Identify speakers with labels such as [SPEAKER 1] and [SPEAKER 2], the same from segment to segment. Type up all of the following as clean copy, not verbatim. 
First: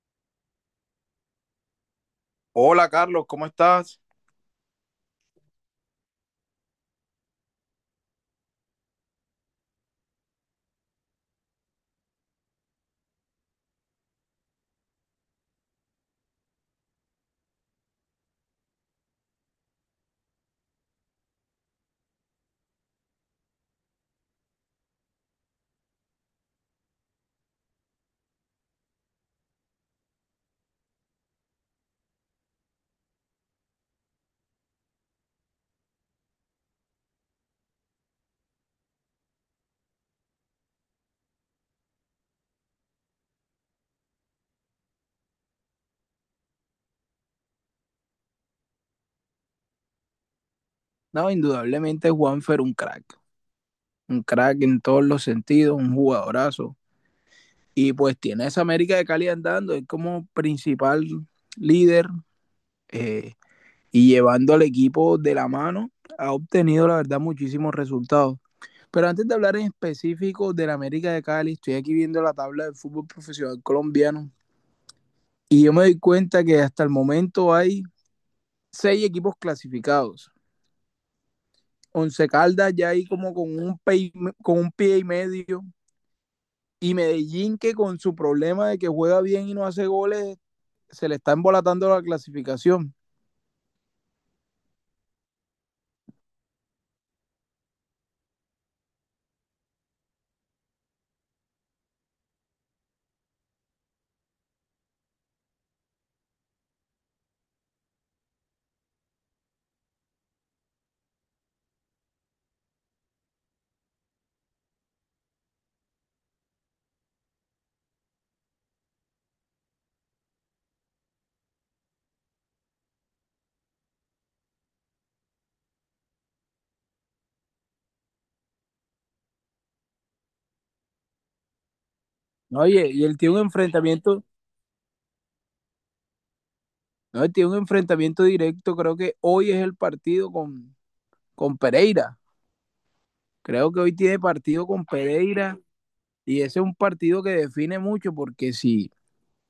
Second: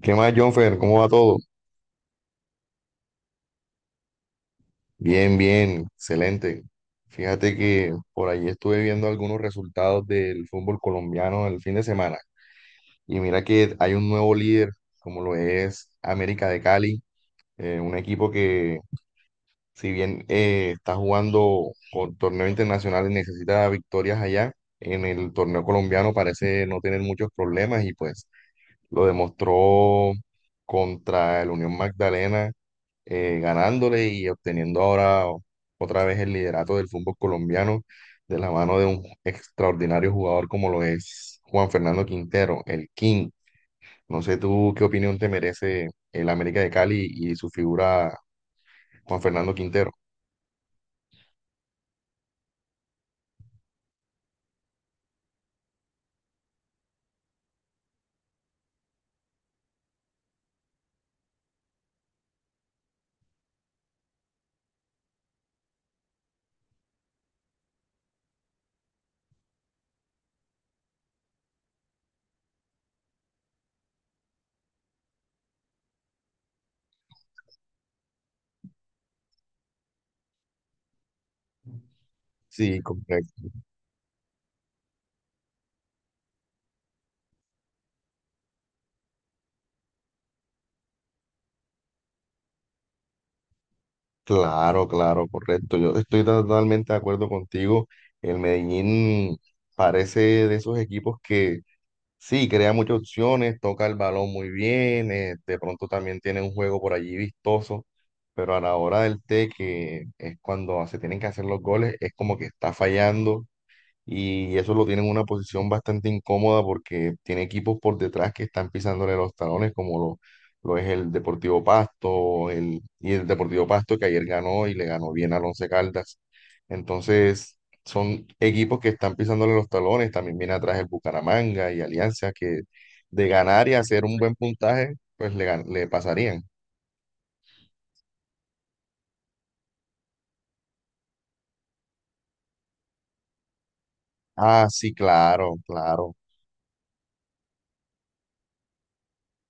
[SPEAKER 1] ¿Qué más, Jonfer? ¿Cómo va todo?
[SPEAKER 2] Hola Carlos, ¿cómo estás?
[SPEAKER 1] Bien, bien, excelente. Fíjate que por ahí estuve viendo algunos resultados del fútbol colombiano el fin de semana. Y mira que hay un nuevo líder, como lo es América de Cali, un equipo que, si bien está jugando con torneo internacional y necesita victorias allá, en el torneo colombiano parece no tener muchos problemas y pues lo demostró contra el Unión Magdalena, ganándole y obteniendo ahora otra vez el liderato del fútbol colombiano de la mano de un extraordinario jugador como lo es Juan Fernando Quintero, el King. No sé tú qué opinión te merece el América de Cali y su figura Juan Fernando Quintero.
[SPEAKER 2] No, indudablemente Juanfer un crack en todos los sentidos, un jugadorazo. Y pues tiene a esa América de Cali andando, es como principal líder eh, y llevando al equipo de la mano, ha obtenido la verdad muchísimos resultados. Pero antes de hablar en específico de la América de Cali, estoy aquí viendo la tabla del fútbol profesional colombiano y yo me doy cuenta que hasta el momento hay seis equipos clasificados. Once Caldas
[SPEAKER 1] Sí,
[SPEAKER 2] ya ahí como
[SPEAKER 1] correcto.
[SPEAKER 2] con pie, con un pie y medio. Y Medellín que con su problema de que juega bien y no hace goles, se le está embolatando la clasificación.
[SPEAKER 1] Claro, claro, correcto. Yo estoy totalmente de acuerdo contigo. El Medellín parece de esos equipos que, sí, crea muchas opciones, toca el balón muy bien, de pronto también tiene un juego por allí vistoso, pero a la hora del té, que es cuando se tienen que hacer los goles, es como que está fallando y eso lo tiene en una posición bastante incómoda porque tiene equipos por detrás que están pisándole los talones, como lo es el Deportivo Pasto, y el Deportivo Pasto que ayer ganó y le ganó bien al Once Caldas. Entonces, son equipos que están pisándole los talones, también viene atrás el Bucaramanga y Alianza que
[SPEAKER 2] Oye, y él
[SPEAKER 1] de
[SPEAKER 2] tiene un
[SPEAKER 1] ganar y hacer un
[SPEAKER 2] enfrentamiento,
[SPEAKER 1] buen puntaje, pues le pasarían.
[SPEAKER 2] no, él tiene un enfrentamiento directo, creo que hoy es el partido con Pereira. Creo que hoy tiene partido
[SPEAKER 1] Ah,
[SPEAKER 2] con
[SPEAKER 1] sí, claro,
[SPEAKER 2] Pereira
[SPEAKER 1] claro.
[SPEAKER 2] y ese es un partido que define mucho porque si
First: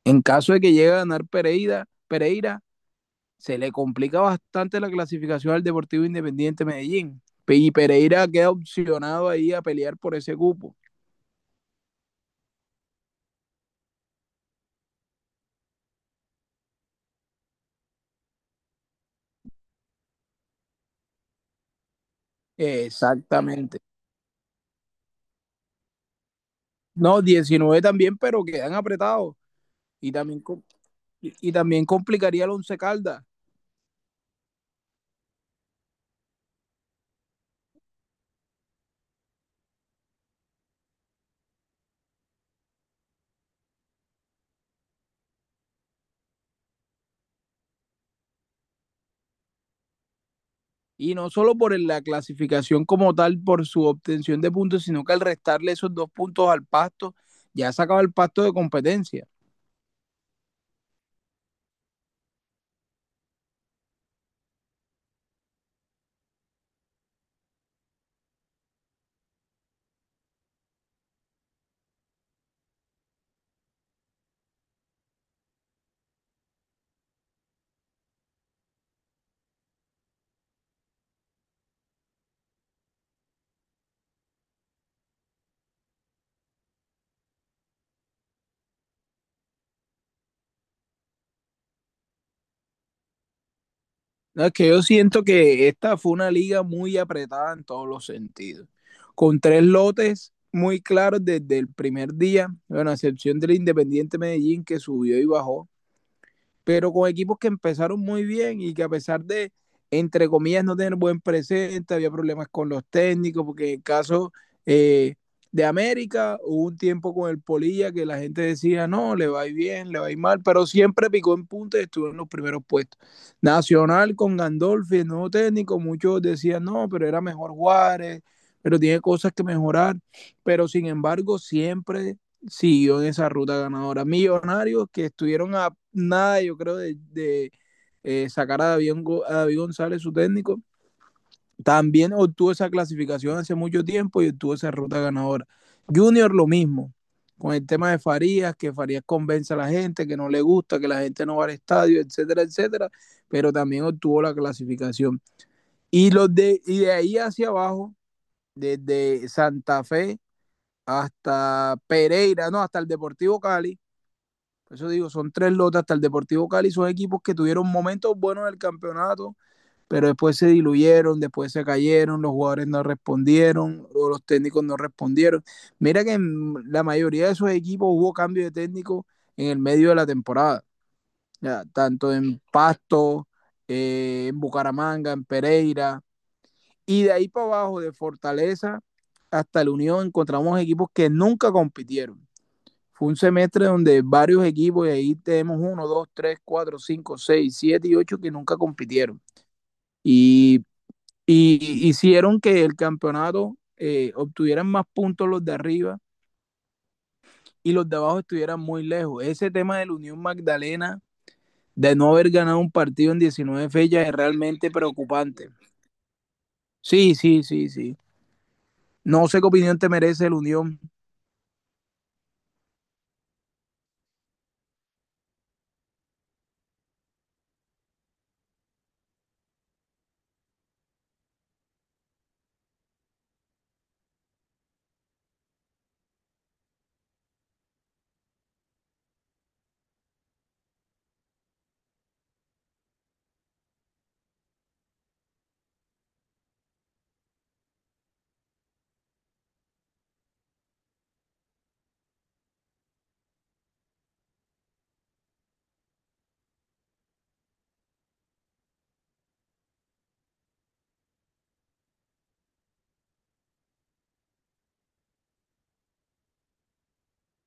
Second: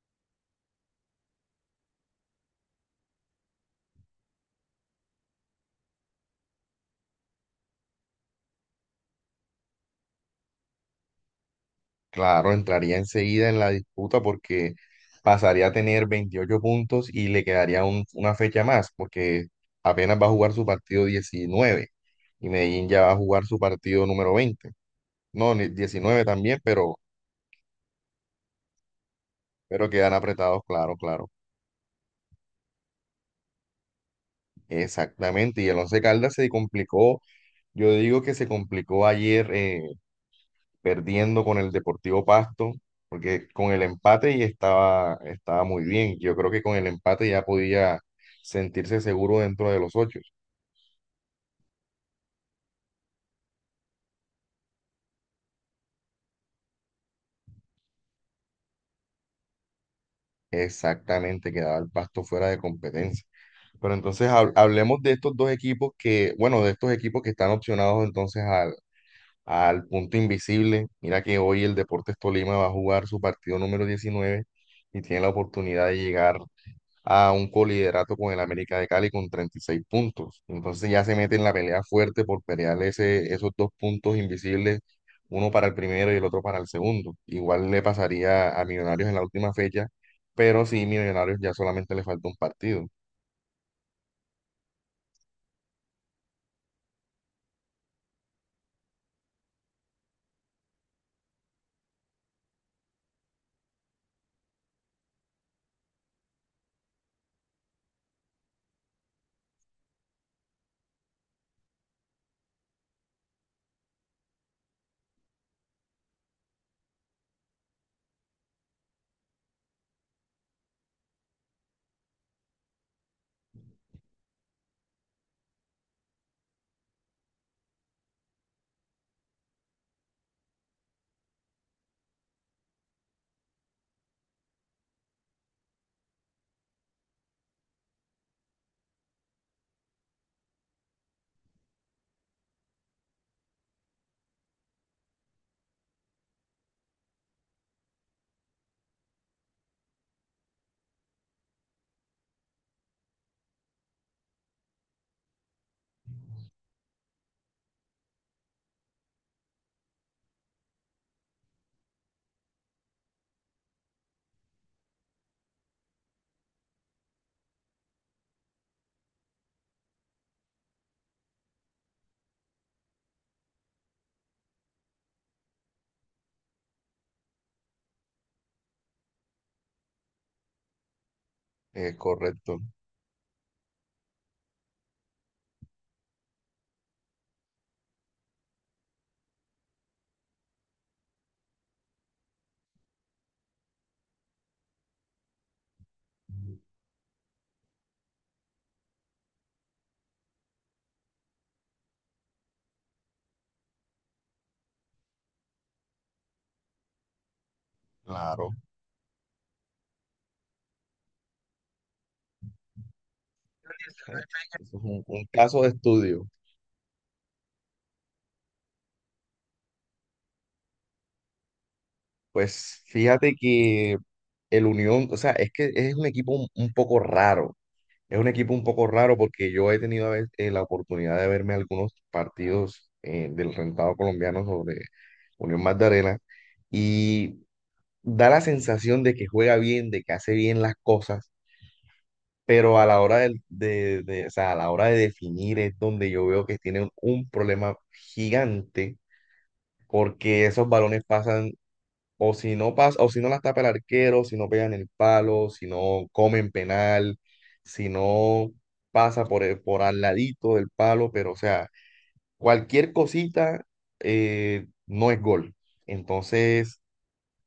[SPEAKER 2] en caso de que llegue a ganar Pereira, Pereira se le complica bastante la clasificación al Deportivo Independiente Medellín. Y Pereira queda opcionado ahí a pelear por ese cupo.
[SPEAKER 1] Claro, entraría enseguida en la disputa porque pasaría a tener 28 puntos y le quedaría una fecha más porque apenas va a jugar su partido 19 y Medellín ya va a jugar su
[SPEAKER 2] Exactamente.
[SPEAKER 1] partido número 20. No, 19 también, pero,
[SPEAKER 2] No, 19 también, pero quedan apretados.
[SPEAKER 1] pero
[SPEAKER 2] Y
[SPEAKER 1] quedan
[SPEAKER 2] también,
[SPEAKER 1] apretados, claro, claro.
[SPEAKER 2] y también complicaría el Once Caldas.
[SPEAKER 1] Exactamente. Y el Once Caldas se complicó, yo digo que se complicó ayer, perdiendo con el Deportivo Pasto, porque con el empate y estaba muy bien. Yo creo que con el empate ya podía sentirse seguro dentro de los ocho.
[SPEAKER 2] Y no solo por la clasificación como tal, por su obtención de puntos, sino que al restarle esos dos puntos al Pasto, ya sacaba el Pasto de competencia.
[SPEAKER 1] Exactamente, quedaba el Pasto fuera de competencia. Pero entonces hablemos de estos dos equipos que, bueno, de estos equipos que están opcionados entonces al punto invisible. Mira que hoy el Deportes Tolima va a jugar su partido número 19 y tiene la oportunidad de llegar a un coliderato con el América de Cali con 36 puntos. Entonces ya se mete en la pelea fuerte por pelear esos dos puntos invisibles, uno para el primero y el otro para el segundo. Igual le pasaría a Millonarios en la última fecha, pero sí, Millonarios ya solamente le falta un partido.
[SPEAKER 2] No, es que yo siento que esta fue una liga muy apretada en todos los sentidos, con tres lotes muy claros desde el primer día, bueno, a excepción del Independiente Medellín que subió y bajó, pero con equipos que empezaron muy bien y que a pesar de, entre comillas, no tener buen presente, había problemas con los técnicos, porque en el caso eh, de América hubo un tiempo con el Polilla que la gente decía, no, le va a ir bien, le va a ir mal, pero siempre picó en punta y estuvo en los primeros puestos. Nacional con Gandolfi, el nuevo técnico, muchos decían, no, pero era mejor Juárez, pero tiene cosas que mejorar, pero sin embargo siempre siguió en esa ruta ganadora. Millonarios que estuvieron a nada, yo creo, de sacar a David González, su técnico, también obtuvo esa clasificación hace mucho tiempo y obtuvo esa ruta ganadora. Junior lo mismo, con el tema de Farías, que Farías convence a la gente, que no le gusta, que la gente no va al estadio, etcétera, etcétera, pero también obtuvo la clasificación. Y, los de, y de ahí hacia abajo, desde Santa Fe hasta Pereira, no, hasta el Deportivo Cali, por eso digo, son tres lotas hasta el Deportivo Cali, son equipos que tuvieron momentos buenos en el campeonato, pero después se diluyeron, después se cayeron, los jugadores no respondieron, o los técnicos no respondieron. Mira que en la mayoría de esos equipos hubo cambio de técnico en el medio de la temporada, ya,
[SPEAKER 1] Es
[SPEAKER 2] tanto en
[SPEAKER 1] correcto,
[SPEAKER 2] Pasto, en Bucaramanga, en Pereira, y de ahí para abajo, de Fortaleza hasta la Unión, encontramos equipos que nunca compitieron. Fue un semestre donde varios equipos, y ahí tenemos uno, dos, tres, cuatro, cinco, seis, siete y ocho que nunca compitieron. Y, y hicieron que el campeonato obtuvieran más puntos los de arriba y los de abajo
[SPEAKER 1] claro.
[SPEAKER 2] estuvieran muy lejos. Ese tema de la Unión Magdalena, de no haber ganado un partido en 19 fechas, es
[SPEAKER 1] Eso
[SPEAKER 2] realmente
[SPEAKER 1] es un
[SPEAKER 2] preocupante.
[SPEAKER 1] caso de estudio.
[SPEAKER 2] Sí, sí, sí, sí. No sé qué opinión te merece la Unión.
[SPEAKER 1] Pues fíjate que el Unión, o sea, es que es un equipo un poco raro. Es un equipo un poco raro porque yo he tenido a veces, la oportunidad de verme algunos partidos, del rentado colombiano sobre Unión Magdalena y da la sensación de que juega bien, de que hace bien las cosas, pero a la hora o sea, a la hora de definir es donde yo veo que tienen un problema gigante porque esos balones pasan o si no pasa, o si no la tapa el arquero, si no pegan el palo, si no comen penal, si no pasa por al ladito del palo, pero o sea, cualquier cosita, no es gol. Entonces,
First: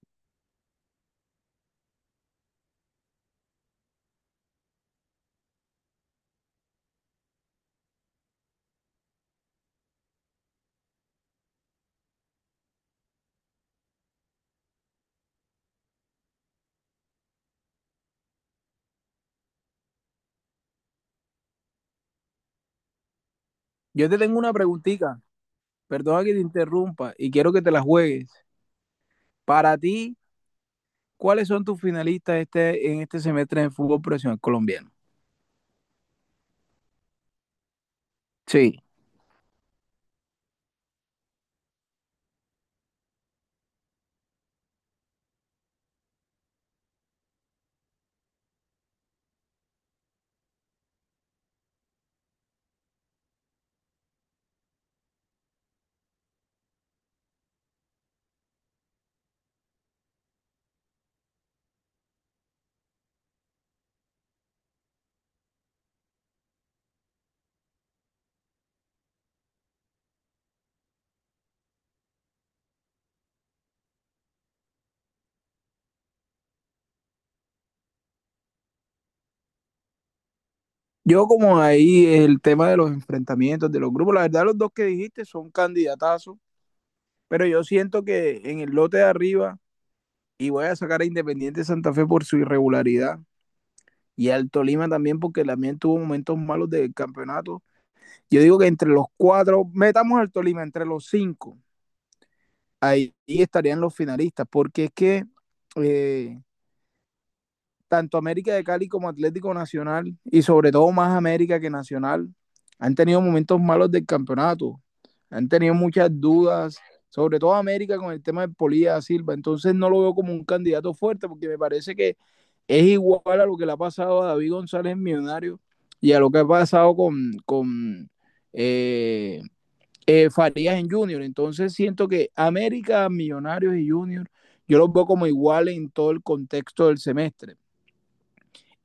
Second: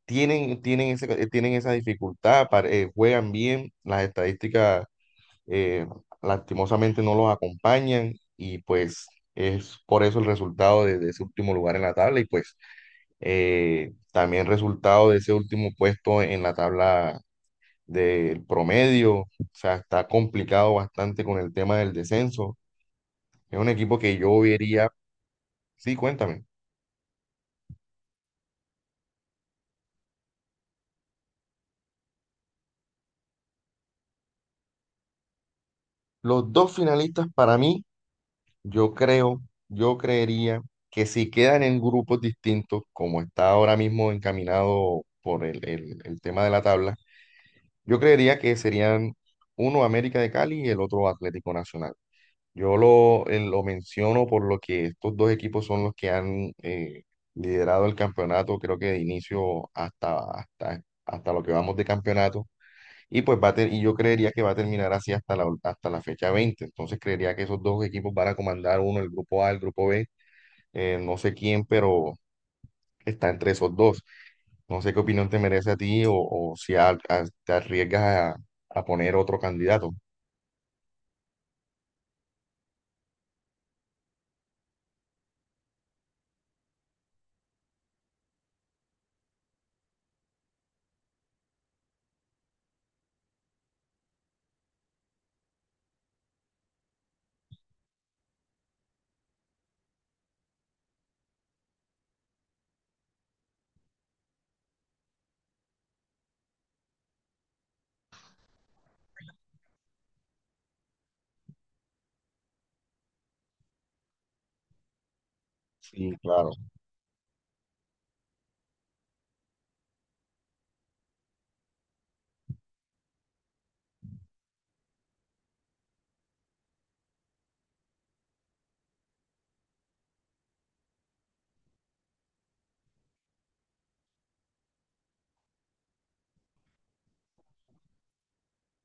[SPEAKER 1] tienen esa dificultad, juegan bien, las estadísticas, eh, lastimosamente no los acompañan y pues es por eso el resultado de ese último lugar en la tabla y pues, también resultado de ese último puesto en la tabla del promedio, o sea, está complicado bastante con el tema del descenso. Es un equipo
[SPEAKER 2] Yo
[SPEAKER 1] que
[SPEAKER 2] te tengo
[SPEAKER 1] yo
[SPEAKER 2] una
[SPEAKER 1] vería,
[SPEAKER 2] preguntita,
[SPEAKER 1] sí,
[SPEAKER 2] perdona que te
[SPEAKER 1] cuéntame.
[SPEAKER 2] interrumpa, y quiero que te la juegues. Para ti, ¿cuáles son tus finalistas este, en este semestre en el fútbol profesional colombiano?
[SPEAKER 1] Los dos finalistas para mí,
[SPEAKER 2] Sí.
[SPEAKER 1] yo creo, yo creería que si quedan en grupos distintos, como está ahora mismo encaminado por el tema de la tabla, yo creería que serían uno América de Cali y el otro Atlético Nacional. Yo lo menciono por lo que estos dos equipos son los que han liderado el campeonato, creo que de inicio hasta lo que vamos de campeonato. Y pues y yo creería que va a terminar así hasta la fecha 20. Entonces creería que esos dos equipos van a comandar uno, el grupo A, el grupo B. No sé quién, pero está entre esos dos. No sé qué opinión te merece a ti o si te arriesgas a poner otro candidato.
[SPEAKER 2] Yo como ahí el tema de los enfrentamientos, de los grupos, la verdad los dos que dijiste son candidatazos, pero yo siento que en el lote de arriba, y voy a sacar a Independiente Santa Fe por su irregularidad, y al Tolima también porque también tuvo momentos malos del campeonato, yo digo que entre los cuatro, metamos al Tolima entre los cinco, ahí, estarían los finalistas, porque es que eh, tanto América de Cali como Atlético Nacional, y sobre todo más América que Nacional, han tenido momentos malos del campeonato, han tenido muchas
[SPEAKER 1] Sí, claro.
[SPEAKER 2] dudas, sobre todo América con el tema de Polilla Silva, entonces no lo veo como un candidato fuerte porque me parece que es igual a lo que le ha pasado a David González en Millonarios y a lo que ha pasado con eh, Farías en Junior, entonces siento que América, Millonarios y Junior yo los veo como iguales en todo el contexto del semestre.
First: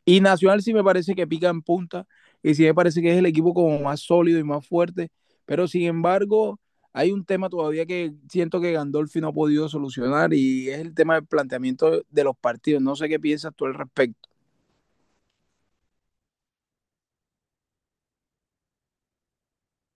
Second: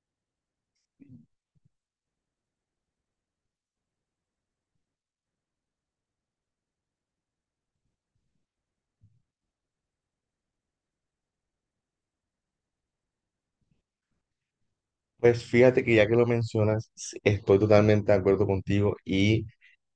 [SPEAKER 2] Y Nacional sí me parece que pica en punta y sí me parece que es el equipo como más sólido y más fuerte, pero sin embargo hay un tema todavía que siento que Gandolfi no ha podido solucionar y es el tema del planteamiento de los partidos. No sé qué piensas tú al respecto.
[SPEAKER 1] Pues fíjate que ya que lo mencionas, sí, estoy totalmente de acuerdo contigo y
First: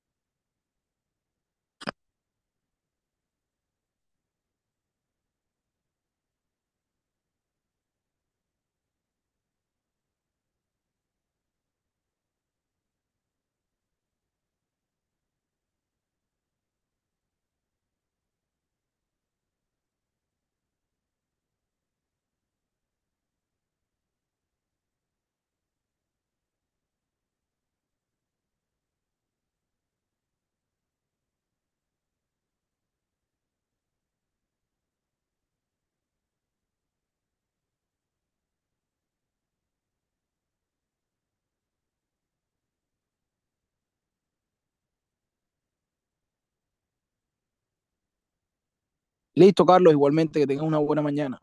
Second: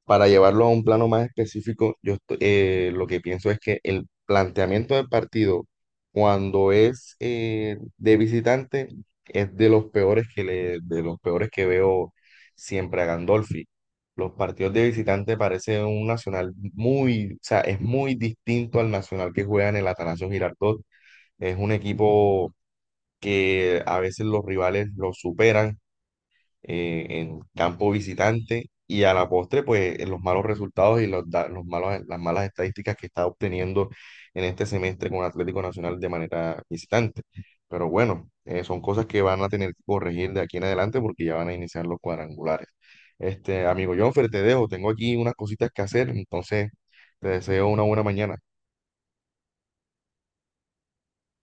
[SPEAKER 1] para llevarlo a un plano más específico, yo lo que pienso es que el planteamiento del partido cuando es, de visitante es de los peores que veo siempre a Gandolfi. Los partidos de visitante parecen un Nacional muy, o sea, es muy distinto al Nacional que juega en el Atanasio Girardot. Es un equipo que a veces los rivales lo superan, en campo visitante y a la postre, pues los malos resultados y los, da- los malos, las malas estadísticas que está obteniendo en este semestre con Atlético Nacional de manera visitante. Pero bueno, son cosas que van a tener que corregir de aquí en adelante porque ya van a iniciar los cuadrangulares. Este, amigo Jonfer, te dejo, tengo aquí unas cositas que hacer, entonces te deseo una buena mañana.
[SPEAKER 2] Listo, Carlos, igualmente que tengas una buena mañana.